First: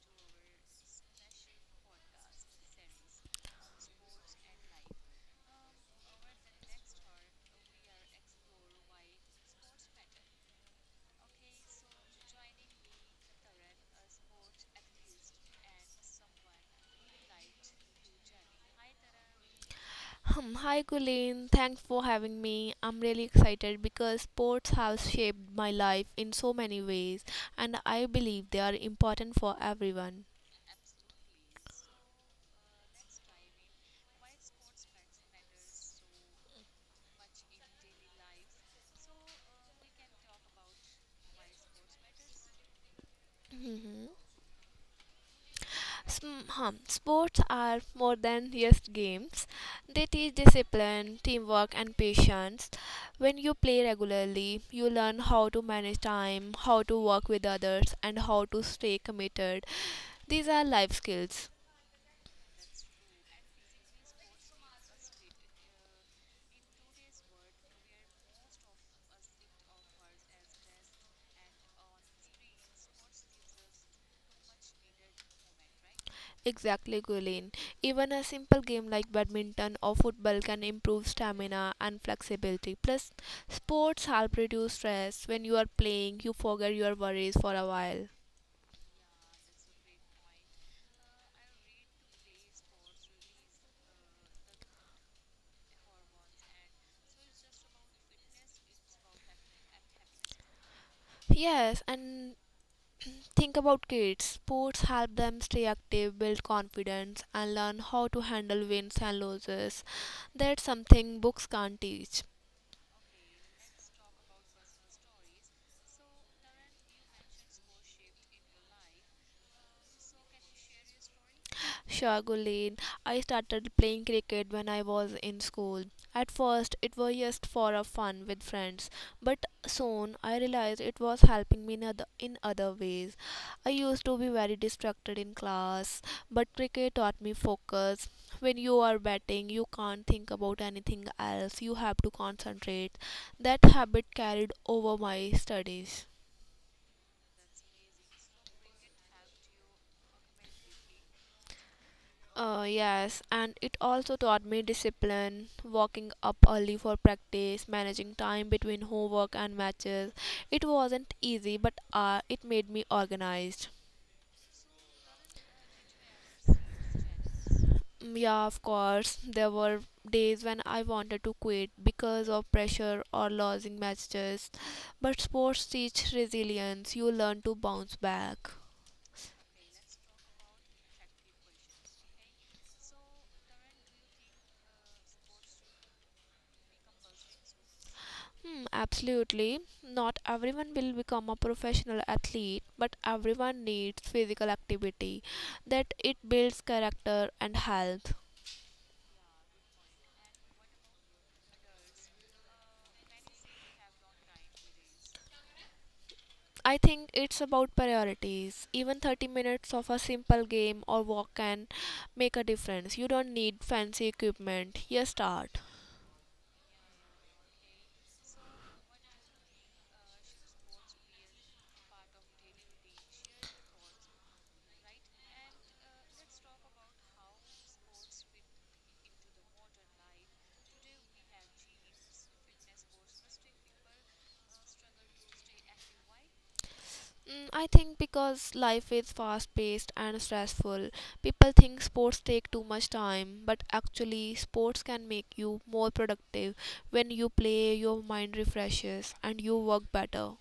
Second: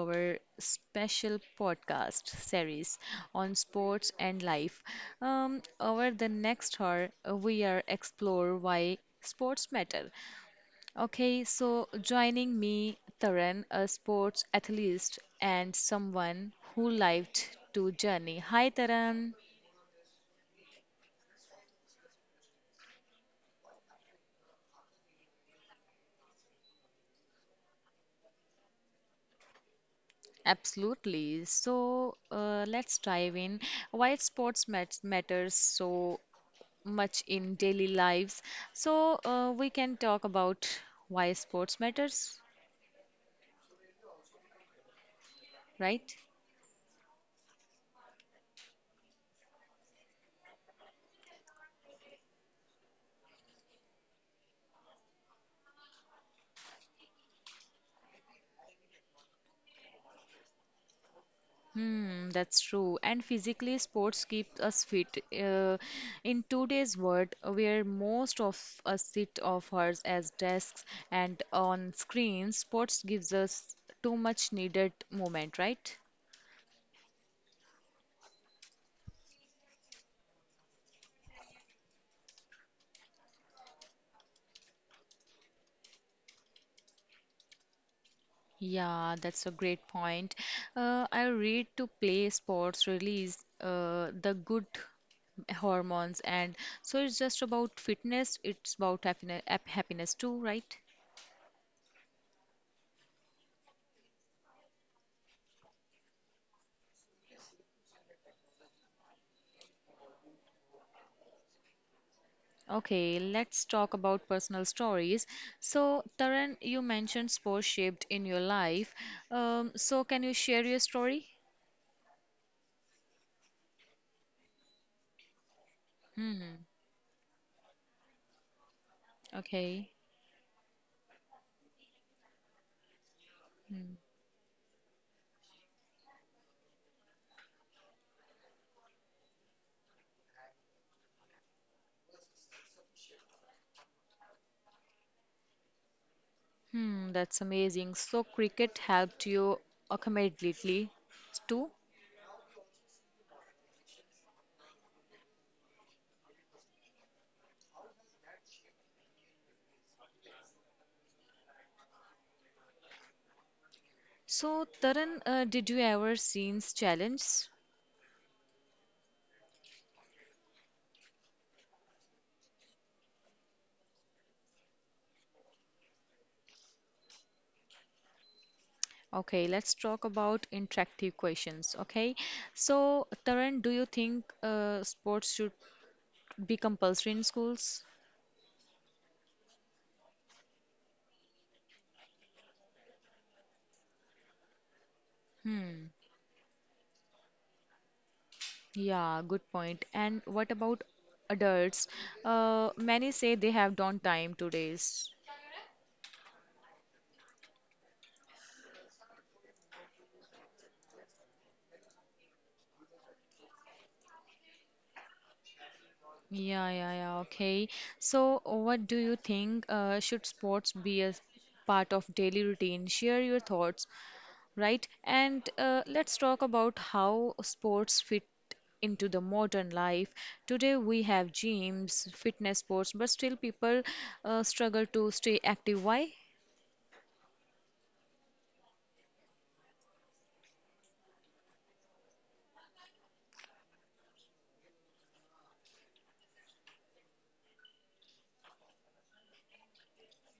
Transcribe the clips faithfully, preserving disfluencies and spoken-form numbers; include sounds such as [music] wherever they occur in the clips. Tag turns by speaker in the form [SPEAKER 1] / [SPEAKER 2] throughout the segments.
[SPEAKER 1] our special podcast series on sports and life. Um, over the next hour, uh, we are explore why sports matter. Okay, so joining me, Taran, a sports athlete and someone who liked to journey. Hi, Taran.
[SPEAKER 2] Hmm, Hi Colleen, thanks for having me. I'm really excited because sports have shaped my life in so many ways and I believe they are important for everyone.
[SPEAKER 1] Absolutely. So uh, let's dive in. Why sports mat matters so much in daily lives. So uh, we can talk about why sports matters,
[SPEAKER 2] Mhm.
[SPEAKER 1] right?
[SPEAKER 2] Sm- hum, Sports are more than just games. They teach discipline, teamwork, and patience. When you play regularly, you learn how to manage time, how to work with others, and how to stay committed. These are life skills.
[SPEAKER 1] Hmm, that's true. And physically, sports keep us fit. Uh, in today's world, where most of us sit off ours as desks and on screens, sports gives us too much needed movement, right?
[SPEAKER 2] Exactly, Gulen. Even a simple game like badminton or football can improve stamina and flexibility. Plus, sports help reduce stress. When you are playing, you forget your worries for a while.
[SPEAKER 1] Yeah, that's a great point. Uh, I read to play sports release uh, the good hormones and so it's just about fitness, it's about happiness happiness too, right?
[SPEAKER 2] Yes, and think about kids. Sports help them stay active, build confidence, and learn how to handle wins and losses. That's something books can't teach.
[SPEAKER 1] Okay, let's talk about personal stories. So Taran, you mentioned sports shaped in your life. Um, so can you share your story?
[SPEAKER 2] Sure, Gulen. I started playing cricket when I was in school. At
[SPEAKER 1] Hmm.
[SPEAKER 2] first, it was just for a fun with friends, but
[SPEAKER 1] Okay.
[SPEAKER 2] soon I realized it was helping me in other, in other ways. I
[SPEAKER 1] Hmm.
[SPEAKER 2] used to be very distracted in class, but cricket taught me focus. When you are batting, you can't think about anything else. You have to concentrate. That habit carried over my studies.
[SPEAKER 1] Hmm, that's amazing. So cricket helped you accommodately too.
[SPEAKER 2] Uh, yes, and it also taught me discipline, waking up early for practice, managing time between homework and matches. It wasn't easy, but uh, it made me organized.
[SPEAKER 1] So Taran, uh, did you ever seen challenge?
[SPEAKER 2] Mm, Yeah, of course, there were days when I wanted to quit because of pressure or losing matches, but sports teach resilience. You learn to bounce back.
[SPEAKER 1] Okay, let's talk about interactive questions. Okay, so Taran, do you think uh, sports should be compulsory in schools?
[SPEAKER 2] Hmm, absolutely. Not everyone will become a professional athlete, but everyone needs physical activity, that
[SPEAKER 1] Hmm,
[SPEAKER 2] it builds character and health.
[SPEAKER 1] yeah, good point. And what about adults? Uh, many say they have don't time today's.
[SPEAKER 2] I think it's about priorities. Even thirty minutes of a simple game or walk can make a difference. You don't need fancy equipment. You start.
[SPEAKER 1] Yeah, yeah, yeah, okay. So, what do you think? Uh, should sports be a part of daily routine? Share your thoughts, right? And uh, let's talk about how sports fit into the modern life. Today we have gyms, fitness sports, but still people uh, struggle to stay active. Why?
[SPEAKER 2] Mm, I think because life is fast paced and stressful, people think sports take too much time, but actually, sports can make you more productive. When you play, your mind refreshes and you work better.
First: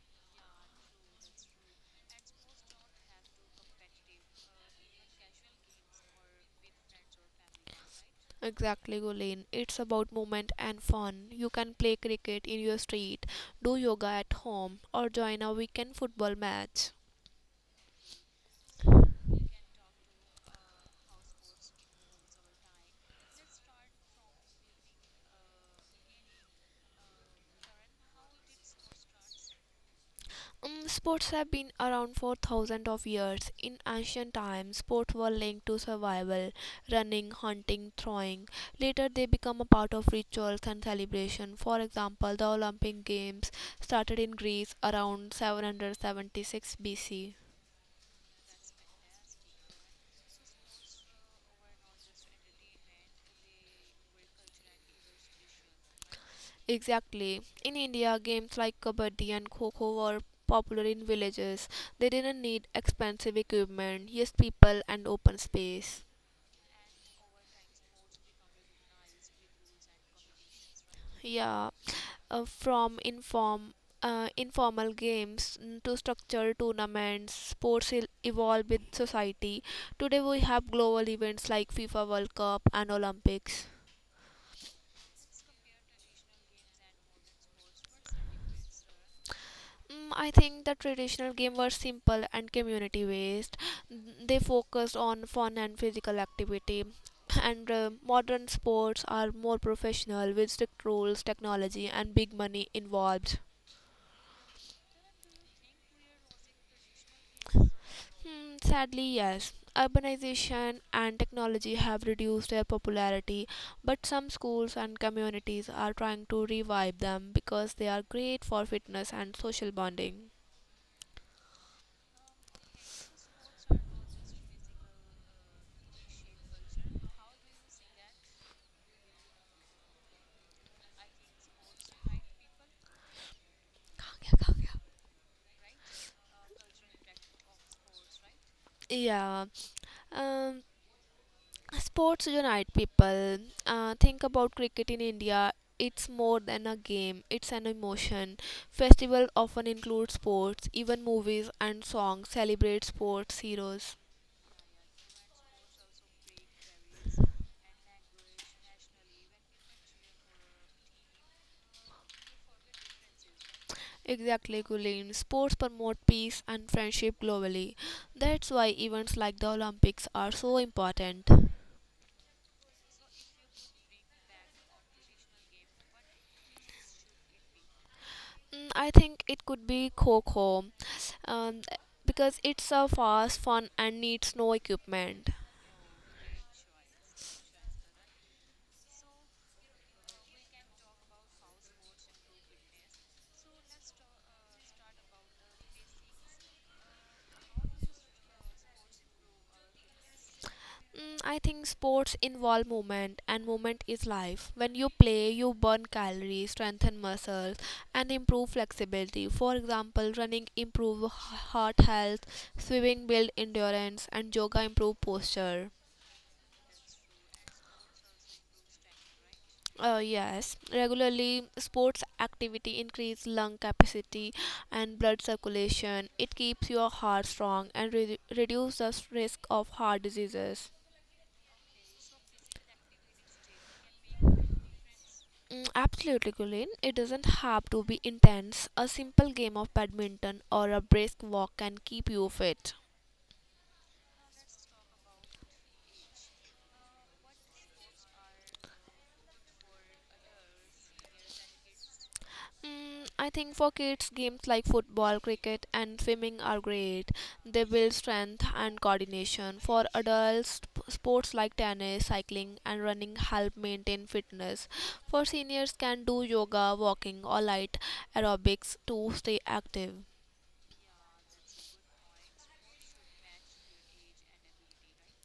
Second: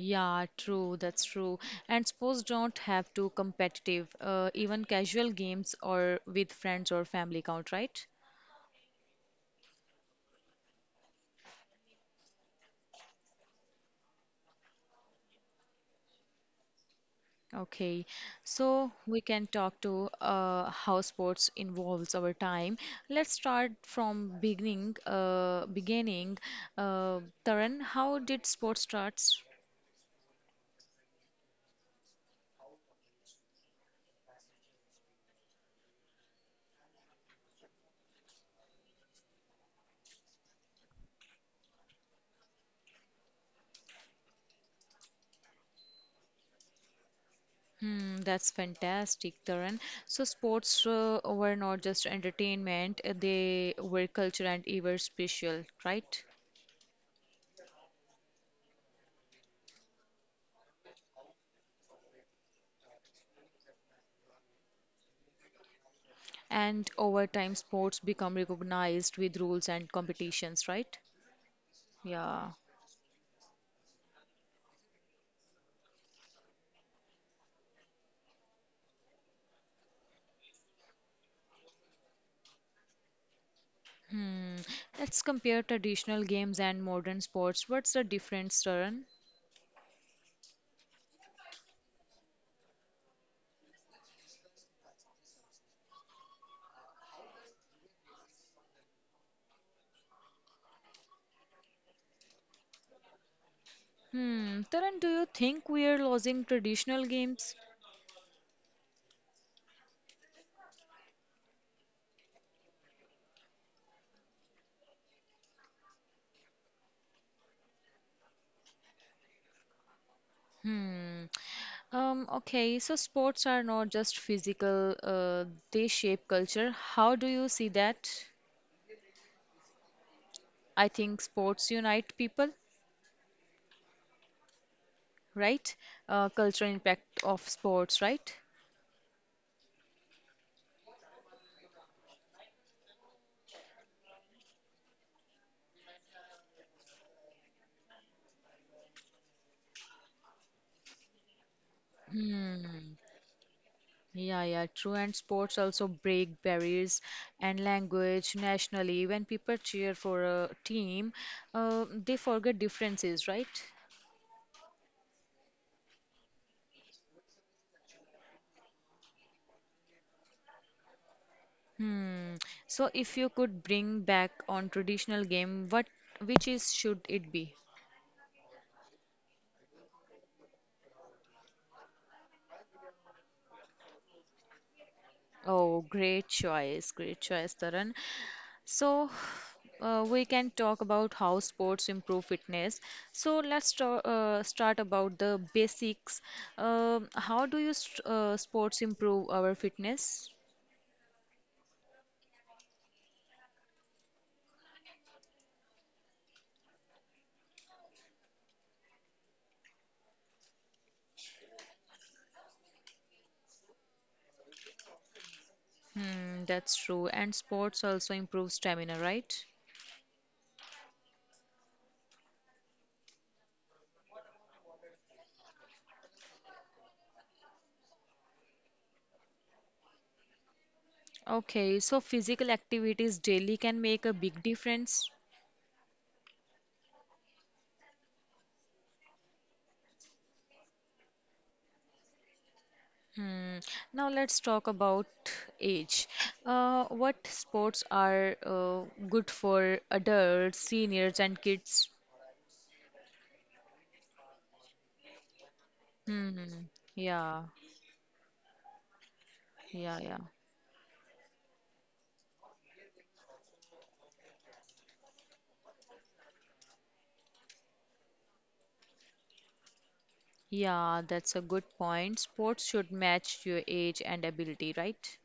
[SPEAKER 1] Yeah, true, that's true. And sports don't have to competitive, uh, even casual games or with friends or family count, right?
[SPEAKER 2] Exactly, Gulen. It's about movement and fun. You can play cricket in your street, do yoga at home, or join a weekend football match.
[SPEAKER 1] Okay, so we can talk to uh, how sports involves over time. Let's start from beginning. Uh, beginning, uh, Taran, how did sports starts?
[SPEAKER 2] Mm, sports have been around for thousands of years. In ancient times, sports were linked to survival, running, hunting, throwing. Later, they become a part of rituals and celebration. For example, the Olympic Games started in Greece around seven hundred seventy-six B C.
[SPEAKER 1] Hmm, that's fantastic, Taran. So sports uh, were not just entertainment; uh, they were culture and even special, right?
[SPEAKER 2] Exactly. In India, games like kabaddi and kho-kho were popular in villages. They didn't need expensive equipment, just people and open space.
[SPEAKER 1] And over time, sports become recognized with rules and competitions, right?
[SPEAKER 2] Yeah, uh,
[SPEAKER 1] Yeah.
[SPEAKER 2] from inform uh, informal games mm, to structured tournaments sports il- evolve with society. Today we have global events like FIFA World Cup and Olympics.
[SPEAKER 1] Hmm. Let's compare traditional games and modern sports. What's the difference, Taran?
[SPEAKER 2] Mm, I think the traditional game were simple and community based. They focused on fun and physical activity, [clears throat] and uh, modern sports are more professional with strict rules, technology, and big money involved.
[SPEAKER 1] Hmm. Taran, do you think we are losing traditional games?
[SPEAKER 2] Hmm, sadly, yes. Urbanization and technology have reduced their popularity, but some schools and communities are trying to revive them because they are great for fitness and social bonding.
[SPEAKER 1] Hmm. Um, okay, so sports are not just physical, uh, they shape culture. How do you see that? I think sports unite people, right? Uh, cultural impact of sports, right?
[SPEAKER 2] Yeah. Um, Sports unite people. Uh, think about cricket in India. It's more than a game, it's an emotion. Festival often include sports, even movies and songs
[SPEAKER 1] Hmm.
[SPEAKER 2] celebrate sports heroes.
[SPEAKER 1] Yeah, yeah, true. And sports also break barriers and language nationally. When people cheer for a team, uh, they forget differences, right?
[SPEAKER 2] Exactly, Gulen. Sports promote peace and friendship globally. That's why events like the Olympics are so important.
[SPEAKER 1] Hmm. So if you could bring back on traditional game, what which is should it be?
[SPEAKER 2] Mm, I think it could be Kho Kho um, because it's a fast, fun, and needs no equipment.
[SPEAKER 1] Oh, great choice, great choice, Taran. So, uh, we can talk about how sports improve fitness. So, let's ta- uh, start about the basics. Um how do you st uh, sports improve our fitness?
[SPEAKER 2] Mm, I think sports involve movement, and movement is life. When you play, you burn calories, strengthen muscles, and improve flexibility. For example, running improve h- heart health, swimming build endurance, and yoga improve posture.
[SPEAKER 1] Hmm, that's true. And sports also improve stamina, right?
[SPEAKER 2] Uh, yes, regularly sports activity increase lung capacity and blood circulation. It keeps your heart strong and re- reduces risk of heart diseases.
[SPEAKER 1] Okay, so physical activities daily can make a big difference.
[SPEAKER 2] Mm, Absolutely, Colin. It doesn't have to be intense. A simple game of badminton or a brisk walk can keep you fit.
[SPEAKER 1] Hmm. Now let's talk about age. Uh, what sports are uh, good for adults, seniors, and kids?
[SPEAKER 2] Mm, I think for kids, games like football, cricket, and swimming
[SPEAKER 1] Hmm.
[SPEAKER 2] are great.
[SPEAKER 1] Yeah,
[SPEAKER 2] They build strength and coordination. For
[SPEAKER 1] yeah, yeah.
[SPEAKER 2] adults, sp- sports like tennis, cycling, and running help maintain fitness. For seniors, can do yoga, walking, or light aerobics to stay active.
[SPEAKER 1] Yeah, that's a good point. Sports should match your age and ability, right?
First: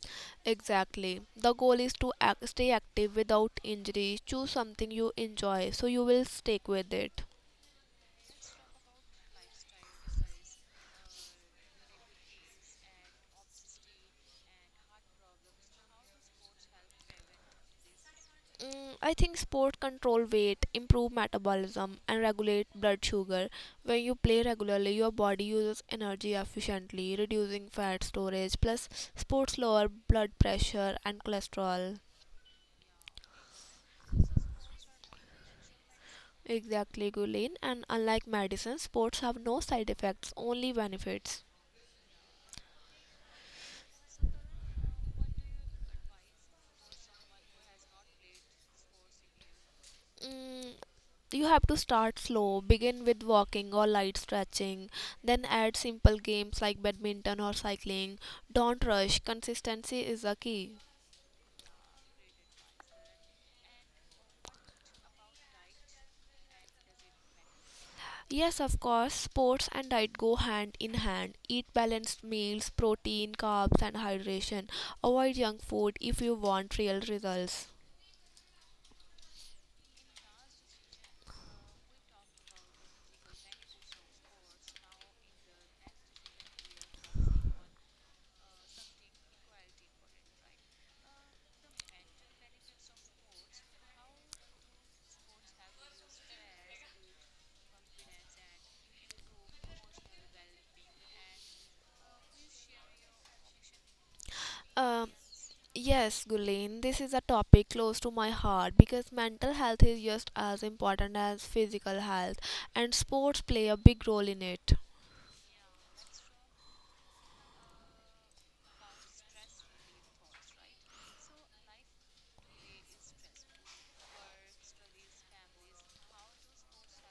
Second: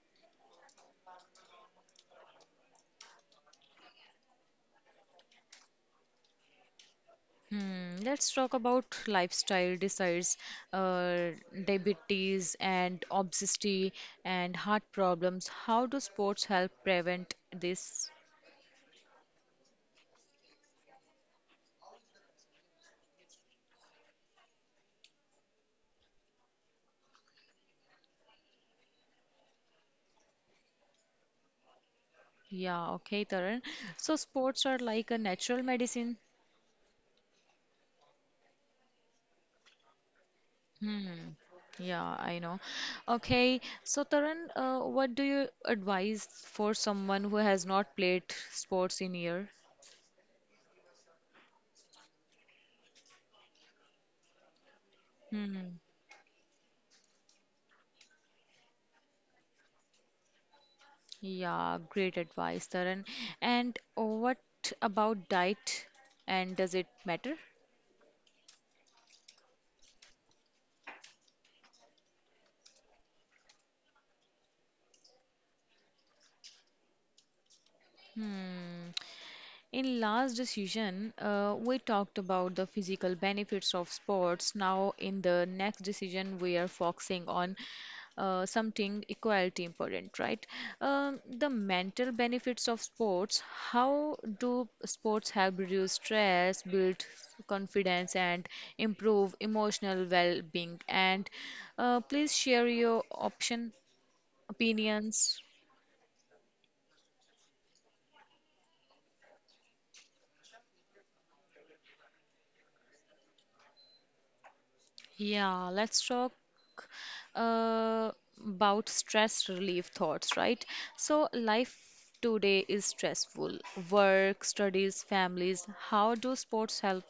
[SPEAKER 2] Exactly. The goal is to ac- stay active without injury. Choose something you enjoy so you will stick with it.
[SPEAKER 1] Hmm. Let's talk about lifestyle desires, uh, diabetes and obesity and heart problems. How do sports help prevent this?
[SPEAKER 2] Mm, I think sport control weight, improve metabolism, and regulate blood sugar. When you play regularly, your body uses energy efficiently, reducing fat storage. Plus, sports lower blood pressure and cholesterol.
[SPEAKER 1] Yeah, okay, Taran. So sports are like a natural medicine.
[SPEAKER 2] Exactly, Gulin. And unlike medicine, sports have no side effects, only
[SPEAKER 1] Hmm.
[SPEAKER 2] benefits.
[SPEAKER 1] Yeah, I know. Okay, so Tarun, uh, what do you advise for someone who has not played sports in year?
[SPEAKER 2] Mm, you have to start slow. Begin with walking or light stretching, then add
[SPEAKER 1] Hmm.
[SPEAKER 2] simple games like badminton or cycling. Don't rush, consistency is the key.
[SPEAKER 1] Yeah, great advice, Tarun. And what about diet? And does it matter?
[SPEAKER 2] Yes, of course, sports and diet go hand in hand. Eat balanced meals, protein, carbs, and hydration. Avoid junk food if you want real results.
[SPEAKER 1] Hmm. In last decision, uh, we talked about the physical benefits of sports. Now, in the next decision, we are focusing on uh, something equality important, right? Um, the mental benefits of sports. How do sports help reduce stress, build confidence, and improve emotional well-being? And uh, please share your option
[SPEAKER 2] Um,
[SPEAKER 1] opinions.
[SPEAKER 2] yes, Gulen, this is a topic close to my heart because mental health is just as important as physical health, and sports play a big role in it.
[SPEAKER 1] Yeah, let's talk uh, about stress relief thoughts, right? So, life today is stressful. Work, studies, families. How do sports help?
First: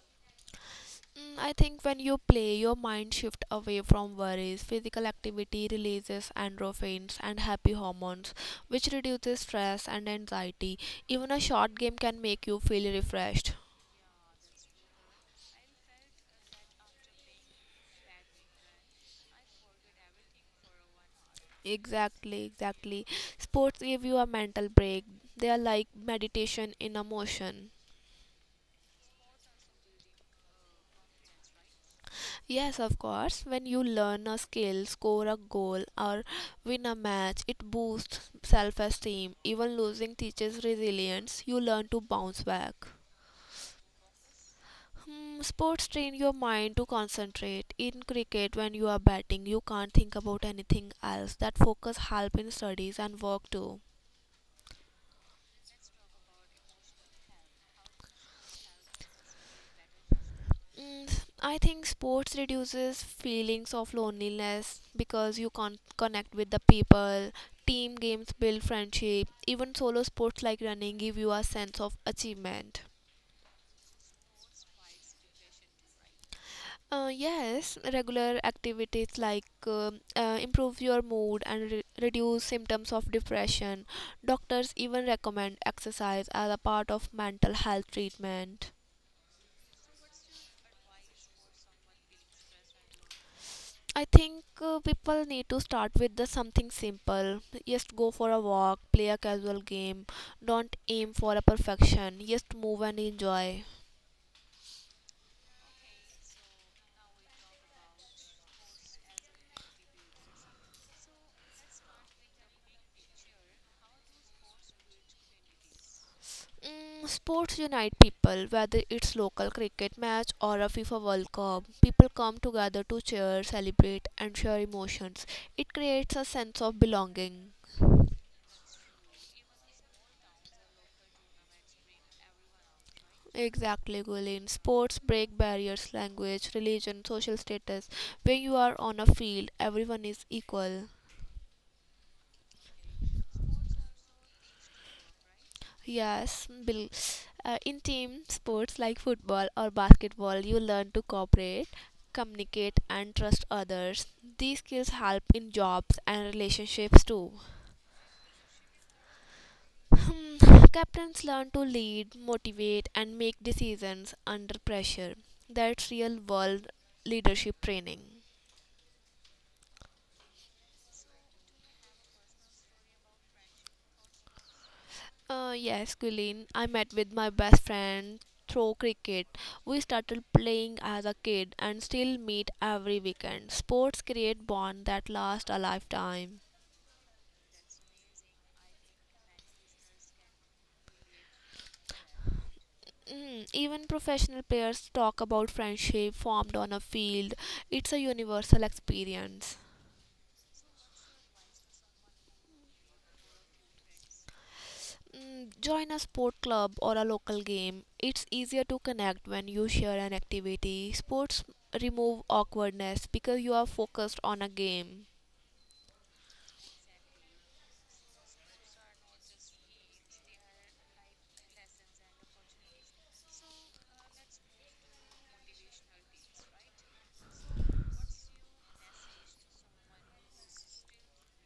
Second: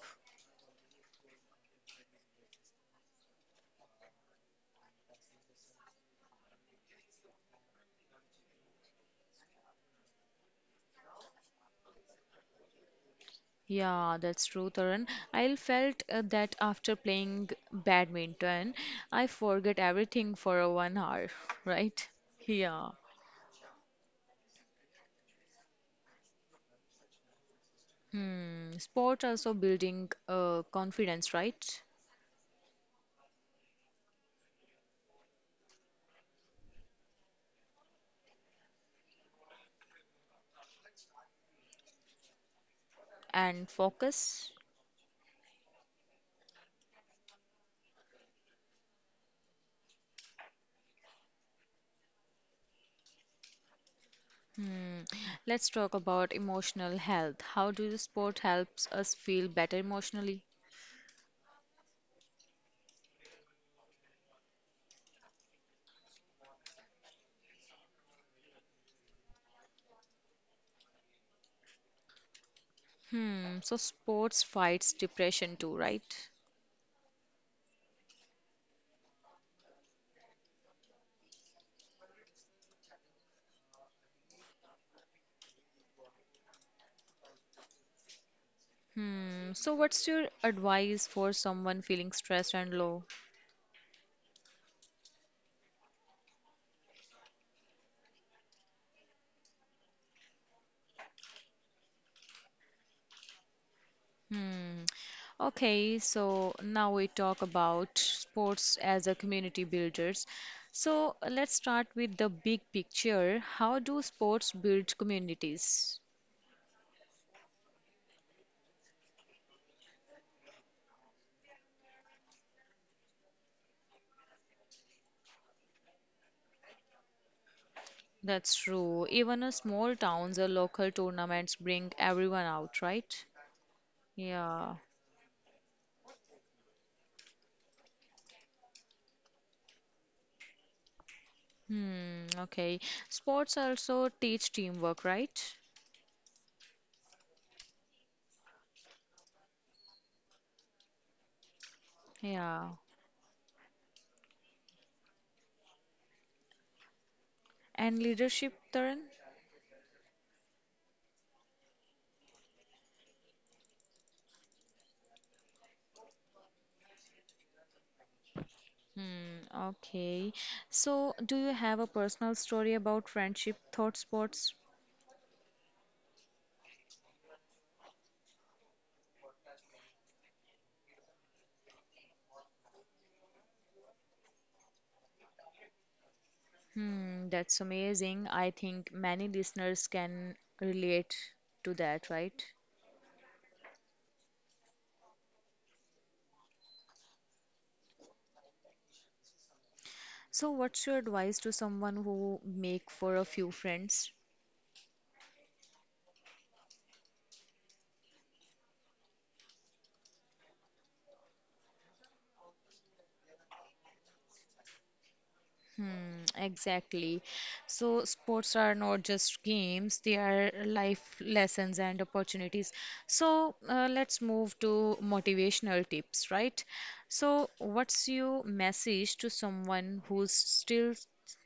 [SPEAKER 2] Mm, I think when you play, your mind shifts away from worries. Physical activity releases endorphins and happy hormones, which reduces stress and anxiety. Even a short game can make you feel refreshed.
[SPEAKER 1] Yeah, that's true, Tarun. I felt uh, that after playing badminton, I forget everything for a one hour, [laughs] right?
[SPEAKER 2] Exactly,
[SPEAKER 1] Yeah.
[SPEAKER 2] exactly. Sports give you a mental break. They are like meditation in a motion.
[SPEAKER 1] Hmm. Sport also building uh, confidence, right?
[SPEAKER 2] Yes, of course. When you learn a skill, score a goal, or win a match, it boosts self esteem. Even losing teaches resilience. You learn to bounce back.
[SPEAKER 1] And focus.
[SPEAKER 2] Hmm, sports train your mind to concentrate. In cricket, when you are batting, you can't think about anything else. That focus help in studies and work too.
[SPEAKER 1] Hmm. Let's talk about emotional health. How do the sport helps us feel better emotionally?
[SPEAKER 2] Mm, I think sports reduces feelings of loneliness because you can connect with the people. Team games build friendship. Even solo sports like running give you a sense of achievement.
[SPEAKER 1] Hmm. So sports fights depression too, right?
[SPEAKER 2] Uh, yes, regular activities like um uh, improve your mood and re reduce symptoms of depression. Doctors even recommend exercise as a part of mental health treatment.
[SPEAKER 1] Hmm. So what's your advice for someone feeling stressed and low?
[SPEAKER 2] I think uh, people need to start with the something simple. Just go for a walk, play a casual game. Don't aim for a perfection. Just move and enjoy.
[SPEAKER 1] Hmm. Okay, so now we talk about sports as a community builders. So let's start with the big picture. How do sports build communities?
[SPEAKER 2] Mm, sports unite people, whether it's local cricket match or a FIFA World Cup. People come together to cheer, celebrate, and share emotions. It creates a sense of belonging.
[SPEAKER 1] That's true. Even a small towns or local tournaments bring everyone out, right?
[SPEAKER 2] Exactly, Gulin.
[SPEAKER 1] Yeah.
[SPEAKER 2] Sports break barriers, language, religion, social status. When you are on a field, everyone is equal.
[SPEAKER 1] Hmm. Okay. Sports also teach teamwork, right?
[SPEAKER 2] Yes, Bill. Uh, in team sports like football or basketball, you learn to cooperate,
[SPEAKER 1] Yeah.
[SPEAKER 2] communicate, and trust others. These skills help in jobs and relationships too.
[SPEAKER 1] And leadership, Taran?
[SPEAKER 2] Hmm, Captains learn to lead, motivate, and make decisions under pressure. That's real world leadership training.
[SPEAKER 1] Hmm. Okay. So, do you have a personal story about friendship thought sports?
[SPEAKER 2] Uh, yes, Guilin. I met with my best friend through cricket. We started playing as a kid and still meet every weekend. Sports create bonds that last a lifetime.
[SPEAKER 1] Hmm. That's amazing. I think many listeners can relate to that, right?
[SPEAKER 2] Mm, even professional players talk about friendship formed on a field. It's a universal experience.
[SPEAKER 1] So, what's your advice to someone who make for a few friends?
[SPEAKER 2] Mm, join a sport club or a local game. It's easier to connect when you share an activity. Sports remove awkwardness because you are focused on a game.
[SPEAKER 1] Hmm, exactly. So, sports are not just games, they are life lessons and opportunities. So, uh, let's move to motivational tips, right? So, what's your message to someone who's still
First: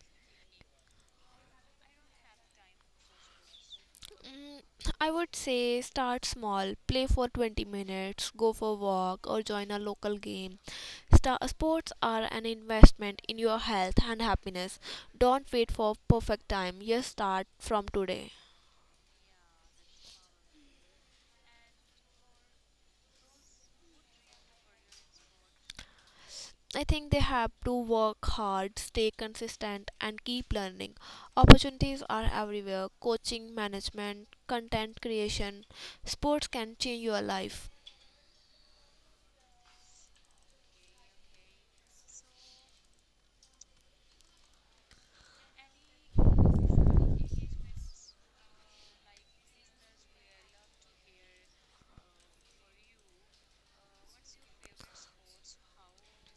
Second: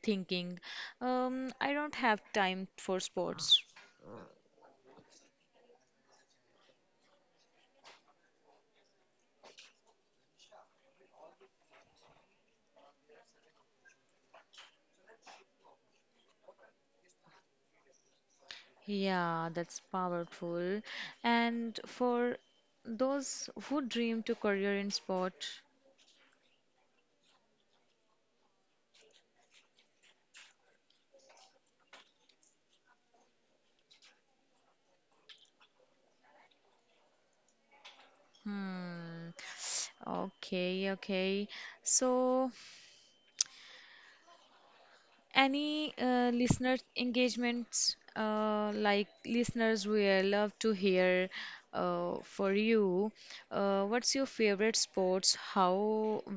[SPEAKER 1] thinking, um, I don't have time for sports?
[SPEAKER 2] Mm, I would say start small, play for twenty minutes, go for a walk, or join a local game. Star- sports are an investment in your health and happiness. Don't wait for perfect time. Just start from today.
[SPEAKER 1] Yeah, that's powerful. And for those who dream to career in sport,
[SPEAKER 2] I think they have to work hard, stay consistent, and keep learning. Opportunities are everywhere coaching, management, content creation. Sports can change your life.
[SPEAKER 1] hmm. Okay, okay. So, any uh, listener engagements, uh, like listeners will love to hear uh, for you. Uh, what's your favorite sports? How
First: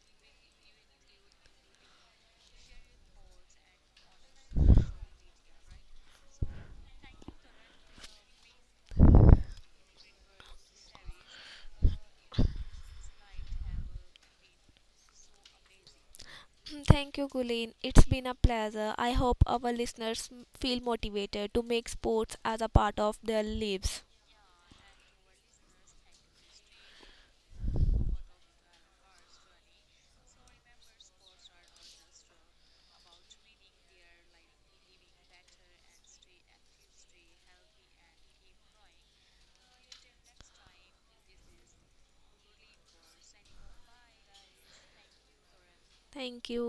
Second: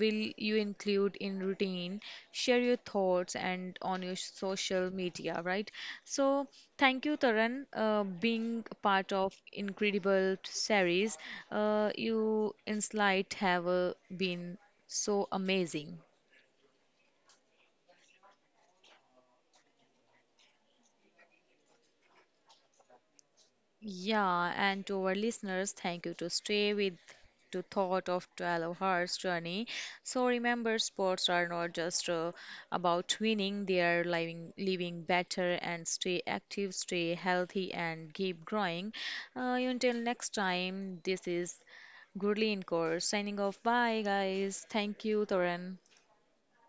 [SPEAKER 1] will you include in routine? Share your thoughts and on your social media, right? So thank you, Taran, uh, being a part of incredible series. Uh, you insight have uh, been so amazing.
[SPEAKER 2] [clears throat] Thank you, Guleen. It's been a pleasure. I hope our listeners feel motivated to make sports as a part of their lives.
[SPEAKER 1] Yeah, and to our listeners, thank you to stay with to thought of twelve hours journey. So remember, sports are not just uh, about winning; they are living, living better and stay active, stay healthy, and keep growing. Uh, until next time, this is Gurleen Kaur signing off. Bye, guys. Thank you, Toran.
[SPEAKER 2] Thank you.